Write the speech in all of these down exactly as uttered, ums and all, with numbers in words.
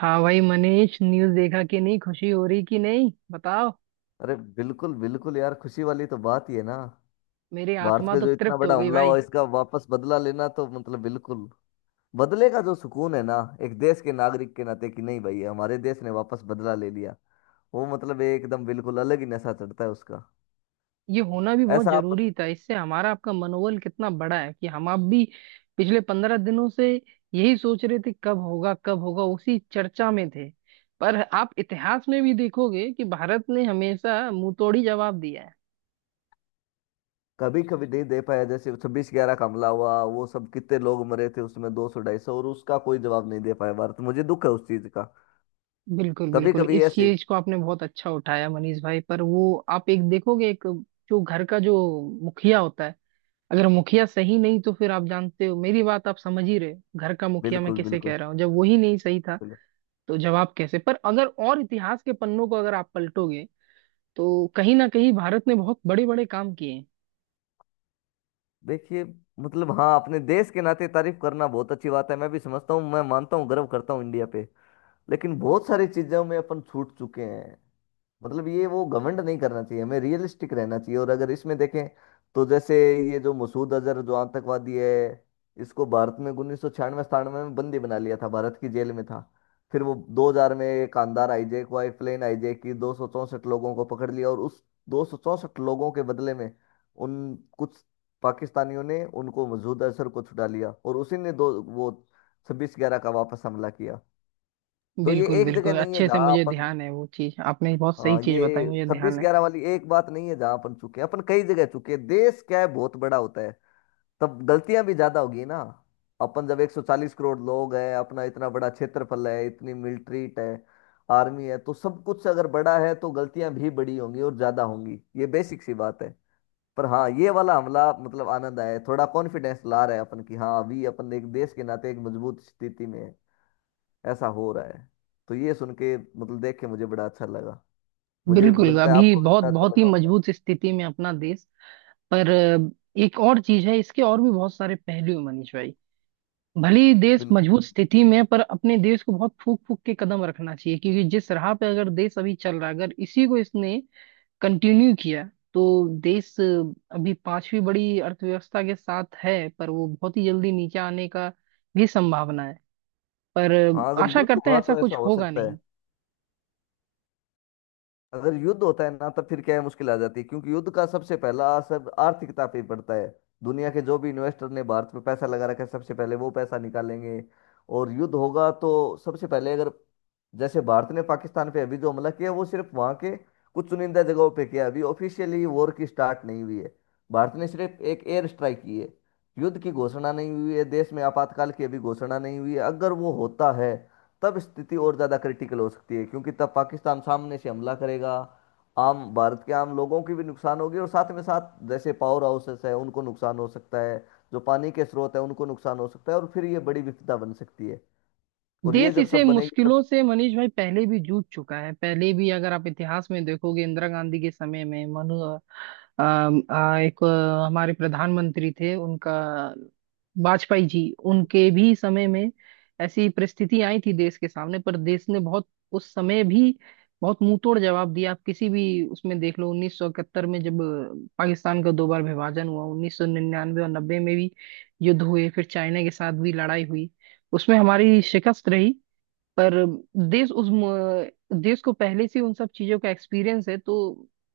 हाँ भाई मनीष, न्यूज़ देखा कि नहीं? खुशी हो रही कि नहीं बताओ। अरे बिल्कुल बिल्कुल यार, खुशी वाली तो बात ही है ना। मेरी भारत आत्मा पे तो जो इतना तृप्त हो बड़ा गई हमला हुआ भाई। इसका वापस बदला लेना तो मतलब बिल्कुल। बदले का जो सुकून है ना, एक देश के नागरिक के नाते कि नहीं भाई, हमारे देश ने वापस बदला ले लिया। वो मतलब एकदम बिल्कुल अलग ही नशा चढ़ता है उसका। ये होना भी बहुत ऐसा आप जरूरी था। इससे हमारा आपका मनोबल कितना बड़ा है कि हम आप भी पिछले पंद्रह दिनों से यही सोच रहे थे कब होगा कब होगा, उसी चर्चा में थे। पर आप इतिहास में भी देखोगे कि भारत ने हमेशा मुंहतोड़ी जवाब दिया है। कभी कभी नहीं दे पाया, जैसे छब्बीस ग्यारह का हमला हुआ वो, सब कितने लोग मरे थे उसमें, दो सौ ढाई सौ, और उसका कोई जवाब नहीं दे पाया भारत। मुझे दुख है उस चीज का। बिल्कुल कभी बिल्कुल, कभी इस ऐसे चीज को आपने बहुत अच्छा उठाया मनीष भाई। पर वो आप एक देखोगे, एक जो घर का जो मुखिया होता है, अगर मुखिया सही नहीं तो फिर आप जानते हो, मेरी बात आप समझ ही रहे हो। घर का मुखिया मैं बिल्कुल किसे बिल्कुल कह रहा हूँ, जब वही नहीं सही था बिल्कुल। तो जवाब कैसे? पर अगर और इतिहास के पन्नों को अगर आप पलटोगे तो कहीं ना कहीं भारत ने बहुत बड़े बड़े काम किए हैं। देखिए, मतलब हाँ, अपने देश के नाते तारीफ करना बहुत अच्छी बात है, मैं भी समझता हूँ, मैं मानता हूँ, गर्व करता हूँ इंडिया पे। लेकिन बहुत सारी चीज़ों में अपन छूट चुके हैं। मतलब ये वो घमंड नहीं करना चाहिए, हमें रियलिस्टिक रहना चाहिए। और अगर इसमें देखें तो जैसे, ये जो मसूद अजहर जो आतंकवादी है, इसको भारत में उन्नीस सौ छियानवे सतानवे में बंदी बना लिया था, भारत की जेल में था। फिर वो दो हज़ार में कांधार हाईजैक हुआ, एक प्लेन हाईजैक की, दो सौ चौंसठ लोगों को पकड़ लिया, और उस दो सौ चौंसठ लोगों के बदले में उन कुछ पाकिस्तानियों ने उनको मसूद अजहर को छुड़ा लिया। और उसी ने दो वो छब्बीस ग्यारह का वापस हमला किया। तो ये बिल्कुल एक जगह बिल्कुल, नहीं है अच्छे से जहां मुझे अपन। ध्यान है। वो चीज आपने बहुत सही हाँ, चीज बताई, ये मुझे छब्बीस ध्यान है। ग्यारह वाली एक बात नहीं है जहां अपन चुके हैं, अपन कई जगह चुके हैं। देश क्या है, बहुत बड़ा होता है, तब गलतियां भी ज्यादा होगी ना। अपन जब एक सौ चालीस करोड़ लोग हैं, अपना इतना बड़ा क्षेत्रफल है, इतनी मिलिट्री है, आर्मी है, तो सब कुछ अगर बड़ा है तो गलतियां भी बड़ी होंगी और ज्यादा होंगी। ये बेसिक सी बात है। पर हाँ, ये वाला हमला मतलब आनंद आया है। थोड़ा कॉन्फिडेंस ला रहा है अपन की हाँ, अभी अपन एक देश के नाते एक मजबूत स्थिति में है, ऐसा हो रहा है। तो ये सुन के मतलब देख के मुझे बड़ा अच्छा लगा। मुझे बिल्कुल, लगता है अभी आपको भी बहुत बड़ा अच्छा बहुत ही लगा होगा। मजबूत स्थिति में अपना देश। पर अ, एक और चीज है, इसके और भी बहुत सारे पहलू हैं, मनीष भाई। भले ही देश बिल्कुल। मजबूत स्थिति में है, पर अपने देश को बहुत फूक फूक के कदम रखना चाहिए, क्योंकि जिस राह पे अगर देश अभी चल रहा है, अगर इसी को इसने कंटिन्यू किया तो देश अभी पांचवी बड़ी अर्थव्यवस्था के साथ है पर वो बहुत ही जल्दी नीचे आने का भी संभावना है। पर हाँ, अगर आशा युद्ध करते हैं हुआ ऐसा तो ऐसा कुछ हो होगा सकता है। नहीं। अगर युद्ध होता है ना तब फिर क्या है, मुश्किल आ जाती है, क्योंकि युद्ध का सबसे पहला असर आर्थिकता पे पड़ता है। दुनिया के जो भी इन्वेस्टर ने भारत में पैसा लगा रखा है सबसे पहले वो पैसा निकालेंगे। और युद्ध होगा तो सबसे पहले, अगर जैसे भारत ने पाकिस्तान पे अभी जो हमला किया वो सिर्फ वहाँ के कुछ चुनिंदा जगहों पे किया, अभी ऑफिशियली वॉर की स्टार्ट नहीं हुई है। भारत ने सिर्फ एक एयर स्ट्राइक की है। युद्ध की घोषणा नहीं हुई है, देश में आपातकाल की अभी घोषणा नहीं हुई है। अगर वो होता है तब स्थिति और ज़्यादा क्रिटिकल हो सकती है, क्योंकि तब पाकिस्तान सामने से हमला करेगा। आम भारत के आम लोगों की भी नुकसान होगी, और साथ में साथ जैसे पावर हाउसेस है उनको नुकसान हो सकता है, जो पानी के स्रोत है उनको नुकसान हो सकता है, और फिर ये बड़ी विपदा बन सकती है। और ये देश जब इसे सब बनेगी तब, मुश्किलों से मनीष भाई पहले भी जूझ चुका है। पहले भी अगर आप इतिहास में देखोगे, इंदिरा गांधी के समय में मनु अम, आ, एक अ, हमारे प्रधानमंत्री थे उनका, वाजपेयी जी, उनके भी समय में ऐसी परिस्थिति आई थी देश के सामने, पर देश ने बहुत उस समय भी बहुत मुंहतोड़ जवाब दिया। आप किसी भी उसमें देख लो, उन्नीस सौ इकहत्तर में जब अ, पाकिस्तान का दो बार विभाजन हुआ, उन्नीस सौ निन्यानवे और नब्बे में भी युद्ध हुए, फिर चाइना के साथ भी लड़ाई हुई, उसमें हमारी शिकस्त रही। पर देश उस म- देश को पहले से उन सब चीजों का एक्सपीरियंस है। तो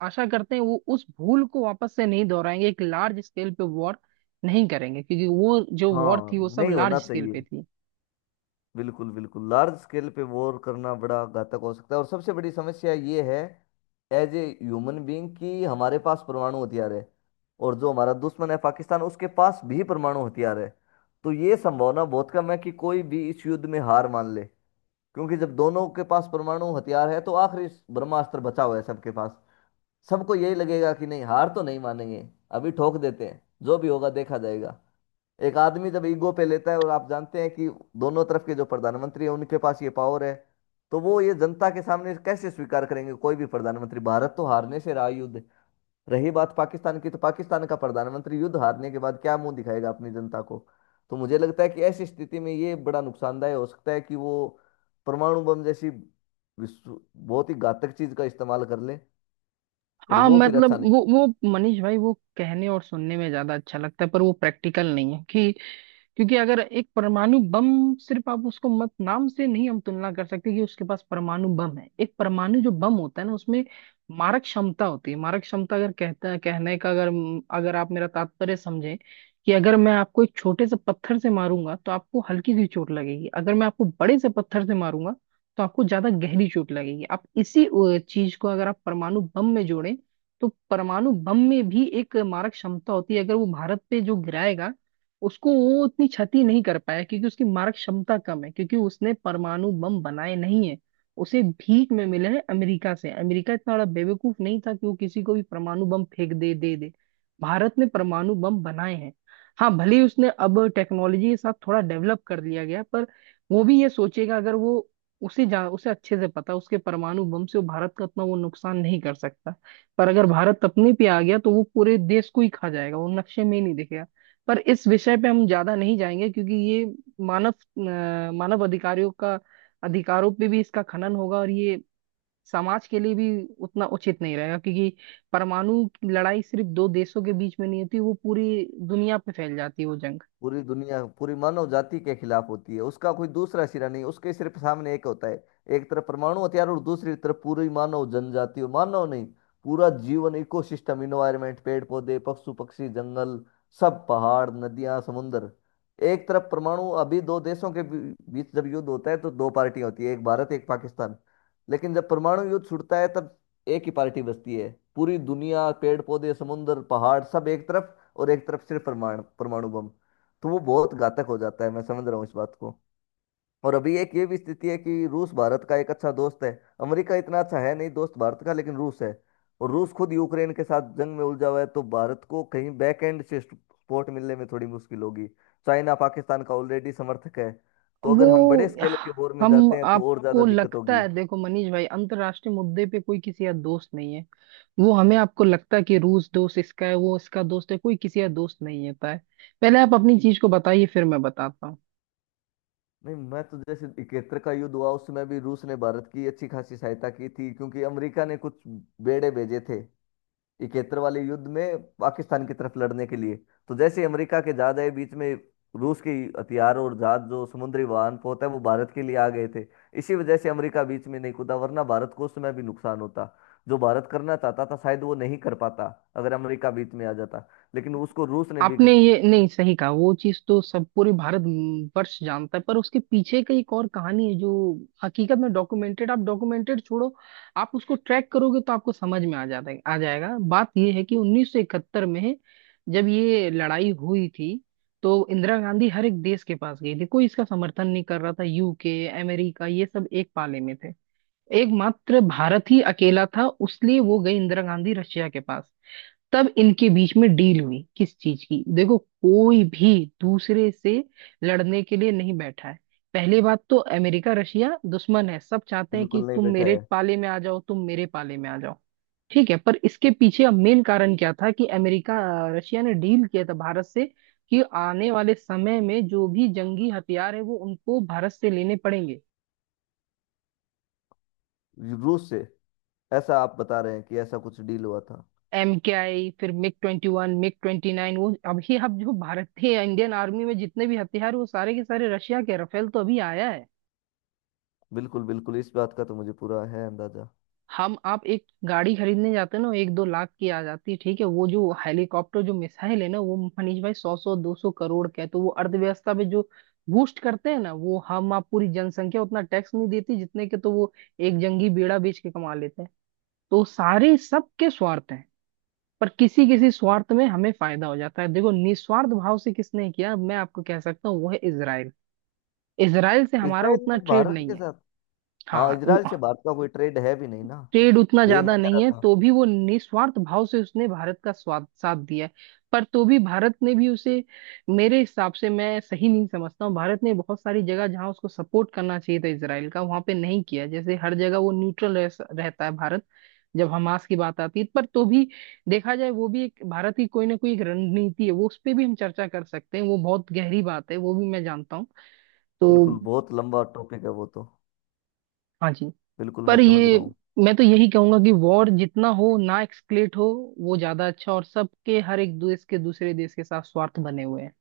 आशा करते हैं वो उस भूल को वापस से नहीं दोहराएंगे, एक लार्ज स्केल पे वॉर नहीं करेंगे, क्योंकि वो जो वॉर हाँ थी वो सब नहीं होना लार्ज स्केल पे चाहिए। थी। बिल्कुल बिल्कुल, लार्ज स्केल पे वॉर करना बड़ा घातक हो सकता है, और सबसे बड़ी समस्या ये है, एज ए ह्यूमन बीइंग, कि हमारे पास परमाणु हथियार है, और जो हमारा दुश्मन है पाकिस्तान उसके पास भी परमाणु हथियार है। तो ये संभावना बहुत कम है कि कोई भी इस युद्ध में हार मान ले, क्योंकि जब दोनों के पास परमाणु हथियार है तो आखिरी ब्रह्मास्त्र बचा हुआ है सबके पास। सबको यही लगेगा कि नहीं, हार तो नहीं मानेंगे, अभी ठोक देते हैं, जो भी होगा देखा जाएगा। एक आदमी जब ईगो पे लेता है, और आप जानते हैं कि दोनों तरफ के जो प्रधानमंत्री हैं उनके पास ये पावर है, तो वो ये जनता के सामने कैसे स्वीकार करेंगे। कोई भी प्रधानमंत्री, भारत तो हारने से रहा युद्ध। रही बात पाकिस्तान की, तो पाकिस्तान का प्रधानमंत्री युद्ध हारने के बाद क्या मुंह दिखाएगा अपनी जनता को। तो मुझे लगता है कि ऐसी स्थिति में ये बड़ा नुकसानदायक हो सकता है कि वो परमाणु बम जैसी विश्व- बहुत ही घातक चीज का इस्तेमाल कर ले। और हाँ वो फिर मतलब अच्छा वो नहीं। वो मनीष भाई, वो कहने और सुनने में ज्यादा अच्छा लगता है पर वो प्रैक्टिकल नहीं है। कि क्योंकि अगर एक परमाणु बम, सिर्फ आप उसको मत नाम से नहीं हम तुलना कर सकते कि उसके पास परमाणु बम है। एक परमाणु जो बम होता है ना, उसमें मारक क्षमता होती है। मारक क्षमता, अगर कहता कहने का, अगर अगर आप मेरा तात्पर्य समझें, कि अगर मैं आपको एक छोटे से पत्थर से मारूंगा तो आपको हल्की सी चोट लगेगी, अगर मैं आपको बड़े से पत्थर से मारूंगा तो आपको ज्यादा गहरी चोट लगेगी। आप इसी अ, चीज को अगर आप परमाणु बम में जोड़ें तो परमाणु बम में भी एक मारक क्षमता होती है। अगर वो भारत पे जो गिराएगा, उसको वो उतनी क्षति नहीं कर पाया, क्योंकि उसकी मारक क्षमता कम है, क्योंकि उसने परमाणु बम बनाए नहीं है, उसे भीख में मिले हैं अमेरिका से। अमेरिका इतना बड़ा बेवकूफ नहीं था कि वो किसी को भी परमाणु बम फेंक दे दे दे। भारत ने परमाणु बम बनाए हैं। हाँ भले ही उसने अब टेक्नोलॉजी के साथ थोड़ा डेवलप कर लिया गया, पर वो भी ये सोचेगा। अगर वो, उसे जा उसे अच्छे से पता, उसके परमाणु बम से वो भारत का इतना वो नुकसान नहीं कर सकता। पर अगर भारत अपने पे आ गया तो वो पूरे देश को ही खा जाएगा, वो नक्शे में ही नहीं दिखेगा। पर इस विषय पे हम ज्यादा नहीं जाएंगे, क्योंकि ये मानव अ, मानव अधिकारियों का अधिकारों पे भी इसका खनन होगा और ये समाज के लिए भी उतना उचित नहीं रहेगा, क्योंकि परमाणु की लड़ाई सिर्फ दो देशों के बीच में नहीं होती, वो पूरी दुनिया पे फैल जाती है वो जंग। पूरी दुनिया पूरी मानव जाति के खिलाफ होती है। उसका कोई दूसरा सिरा नहीं, उसके सिर्फ सामने एक होता है, एक तरफ परमाणु हथियार और दूसरी तरफ पूरी मानव जनजाति। और मानव नहीं, पूरा जीवन, इकोसिस्टम, इन्वायरमेंट, पेड़ पौधे, पशु पक्षी, जंगल, सब, पहाड़, नदियां, समुंदर। एक तरफ परमाणु, अभी दो देशों के बी- बीच जब युद्ध होता है तो दो पार्टियां होती है, एक भारत एक पाकिस्तान। लेकिन जब परमाणु युद्ध छूटता है तब एक ही पार्टी बचती है, पूरी दुनिया, पेड़ पौधे, समुंदर, पहाड़, सब एक तरफ और एक तरफ सिर्फ परमाणु, परमाणु बम। तो वो बहुत घातक हो जाता है। मैं समझ रहा हूँ इस बात को। और अभी एक ये भी स्थिति है कि रूस भारत का एक अच्छा दोस्त है। अमेरिका इतना अच्छा है नहीं दोस्त भारत का, लेकिन रूस है। और रूस खुद यूक्रेन के साथ जंग में उलझा हुआ है, तो भारत को कहीं बैक एंड से सपोर्ट मिलने में थोड़ी मुश्किल होगी। चाइना पाकिस्तान का ऑलरेडी समर्थक है। तो वो, अगर हम बड़े स्केल के वॉर में हम जाते हैं तो और ज्यादा आपको दिक्कत लगता होगी। है देखो मनीष भाई, अंतर्राष्ट्रीय मुद्दे पे कोई किसी का दोस्त नहीं है। वो हमें आपको लगता है कि रूस दोस्त इसका है, वो इसका दोस्त है, कोई किसी का दोस्त नहीं होता है। पहले आप अपनी चीज को बताइए फिर मैं बताता हूँ। नहीं, मैं तो जैसे इकहत्तर का युद्ध हुआ उसमें भी रूस ने भारत की अच्छी खासी सहायता की थी, क्योंकि अमेरिका ने कुछ बेड़े भेजे थे इकहत्तर वाले युद्ध में पाकिस्तान की तरफ लड़ने के लिए। तो जैसे अमेरिका के जहाज आए बीच में, रूस के हथियार और जहाज, जो समुद्री वाहन होता है, वो भारत के लिए आ गए थे। इसी वजह से अमेरिका बीच में नहीं कूदा, वरना भारत को उस समय भी नुकसान होता। जो भारत करना चाहता था शायद वो नहीं कर पाता अगर अमेरिका बीच में आ जाता। लेकिन उसको रूस ने भी, आपने ये नहीं सही कहा, वो चीज तो सब पूरे भारत वर्ष जानता है, पर उसके पीछे का एक और कहानी है जो हकीकत में डॉक्यूमेंटेड, आप डॉक्यूमेंटेड छोड़ो, आप उसको ट्रैक करोगे तो आपको समझ में आ जाता है, आ जाएगा। बात ये है कि उन्नीस सौ इकहत्तर में जब ये लड़ाई हुई थी, तो इंदिरा गांधी हर एक देश के पास गई थी, कोई इसका समर्थन नहीं कर रहा था, यूके अमेरिका ये सब एक पाले में थे, एकमात्र भारत ही अकेला था। उसलिए वो गई इंदिरा गांधी रशिया के पास, तब इनके बीच में डील हुई किस चीज की। देखो, कोई भी दूसरे से लड़ने के लिए नहीं बैठा है। पहली बात तो अमेरिका रशिया दुश्मन है, सब चाहते हैं कि बिल्कुल नहीं तुम बैठा मेरे है। पाले में आ जाओ, तुम मेरे पाले में आ जाओ। ठीक है, पर इसके पीछे अब मेन कारण क्या था कि अमेरिका, अ, रशिया ने डील किया था भारत से, कि आने वाले समय में जो भी जंगी हथियार है वो उनको भारत से लेने पड़ेंगे। रूस से ऐसा आप बता रहे हैं कि ऐसा कुछ डील हुआ था? एम के आई, फिर MiG twenty one, MiG twenty nine, वो अभी अब जो भारत के इंडियन आर्मी में जितने भी हथियार, वो सारे के सारे रशिया के। राफेल तो अभी आया है। बिल्कुल बिल्कुल, इस बात का तो मुझे पूरा है अंदाजा। हम आप एक गाड़ी खरीदने जाते हैं ना, एक दो लाख की आ जाती है ठीक है, वो जो हेलीकॉप्टर जो मिसाइल है ना, वो मनीष भाई सौ सौ दो सौ करोड़ का है। तो वो अर्थव्यवस्था पे जो बूस्ट करते हैं ना, वो हम आप पूरी जनसंख्या उतना टैक्स नहीं देती जितने के, तो वो एक जंगी बेड़ा बेच के कमा लेते हैं। तो सारे सबके स्वार्थ हैं, पर किसी किसी स्वार्थ में हमें फायदा हो जाता है। देखो, निस्वार्थ भाव से किसने किया मैं आपको कह सकता हूँ, वो है इसराइल। इसराइल से हमारा इसराइल उतना ने ट्रेड भारत नहीं के है। साथ, हाँ हाँ, वो- इसराइल से भारत का कोई ट्रेड है भी नहीं ना। ट्रेड उतना यही ज्यादा मैं कह रहा नहीं है, था। तो भी वो निस्वार्थ भाव से उसने भारत का स्वाद साथ दिया है। पर तो भी भारत ने भी उसे, मेरे हिसाब से मैं सही नहीं समझता हूँ, भारत ने बहुत सारी जगह जहाँ उसको सपोर्ट करना चाहिए था इसराइल का, वहां पे नहीं किया। जैसे हर जगह वो न्यूट्रल रह, रहता है भारत, जब हमास की बात आती है। पर तो भी देखा जाए वो भी एक भारत की कोई ना कोई एक रणनीति है, वो उस पर भी हम चर्चा कर सकते हैं। वो बहुत गहरी बात है, वो भी मैं जानता हूँ बिल्कुल, तो। बहुत लंबा टॉपिक है वो तो। हाँ जी। बिल्कुल मैं पर समझ ये रहा हूँ। मैं तो यही कहूंगा कि वॉर जितना हो ना एक्सक्लेट हो, वो ज्यादा अच्छा। और सबके, हर एक देश के दूसरे देश के साथ स्वार्थ बने हुए हैं।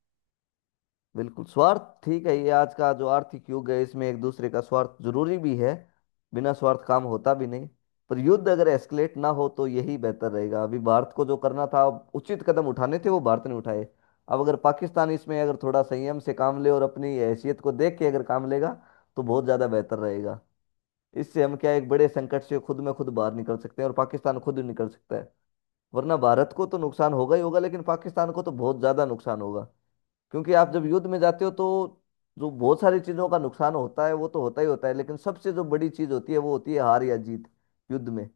बिल्कुल, स्वार्थ ठीक है। ये आज का जो आर्थिक युग है इसमें एक दूसरे का स्वार्थ जरूरी भी है। बिना स्वार्थ काम होता भी नहीं। पर युद्ध अगर एस्केलेट ना हो तो यही बेहतर रहेगा। अभी भारत को जो करना था, अब उचित कदम उठाने थे वो भारत ने उठाए। अब अगर पाकिस्तान इसमें अगर थोड़ा संयम से काम ले और अपनी हैसियत को देख के अगर काम लेगा तो बहुत ज़्यादा बेहतर रहेगा। इससे हम क्या है, एक बड़े संकट से खुद में खुद बाहर निकल सकते हैं और पाकिस्तान खुद ही निकल सकता है। वरना भारत को तो नुकसान होगा ही होगा, लेकिन पाकिस्तान को तो बहुत ज़्यादा नुकसान होगा। क्योंकि आप जब युद्ध में जाते हो तो जो बहुत सारी चीज़ों का नुकसान होता है वो तो होता ही होता है, लेकिन सबसे जो बड़ी चीज़ होती है वो होती है हार या जीत, युद्ध में।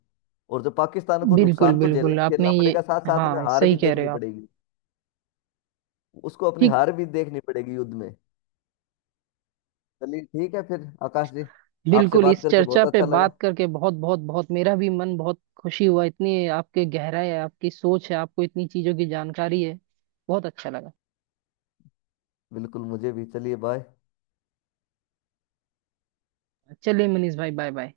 और जो पाकिस्तान को बिल्कुल नुकसान तो झेलना बिल्कुल, ही झेलना आपने ये, पड़ेगा, साथ साथ में हाँ हार सही भी कह रहे देखनी हो आप। पड़ेगी। उसको अपनी ठीक। हार भी देखनी पड़ेगी युद्ध में। चलिए ठीक है फिर आकाश जी, आपसे बिल्कुल, बात इस करके चर्चा बहुत पे अच्छा बात लगा। करके बहुत बहुत बहुत मेरा भी मन बहुत खुशी हुआ। इतनी आपके गहराई है, आपकी सोच है, आपको इतनी चीजों की जानकारी है। बहुत अच्छा लगा। बिल्कुल मुझे भी। चलिए बाय। चलिए मनीष भाई, बाय बाय।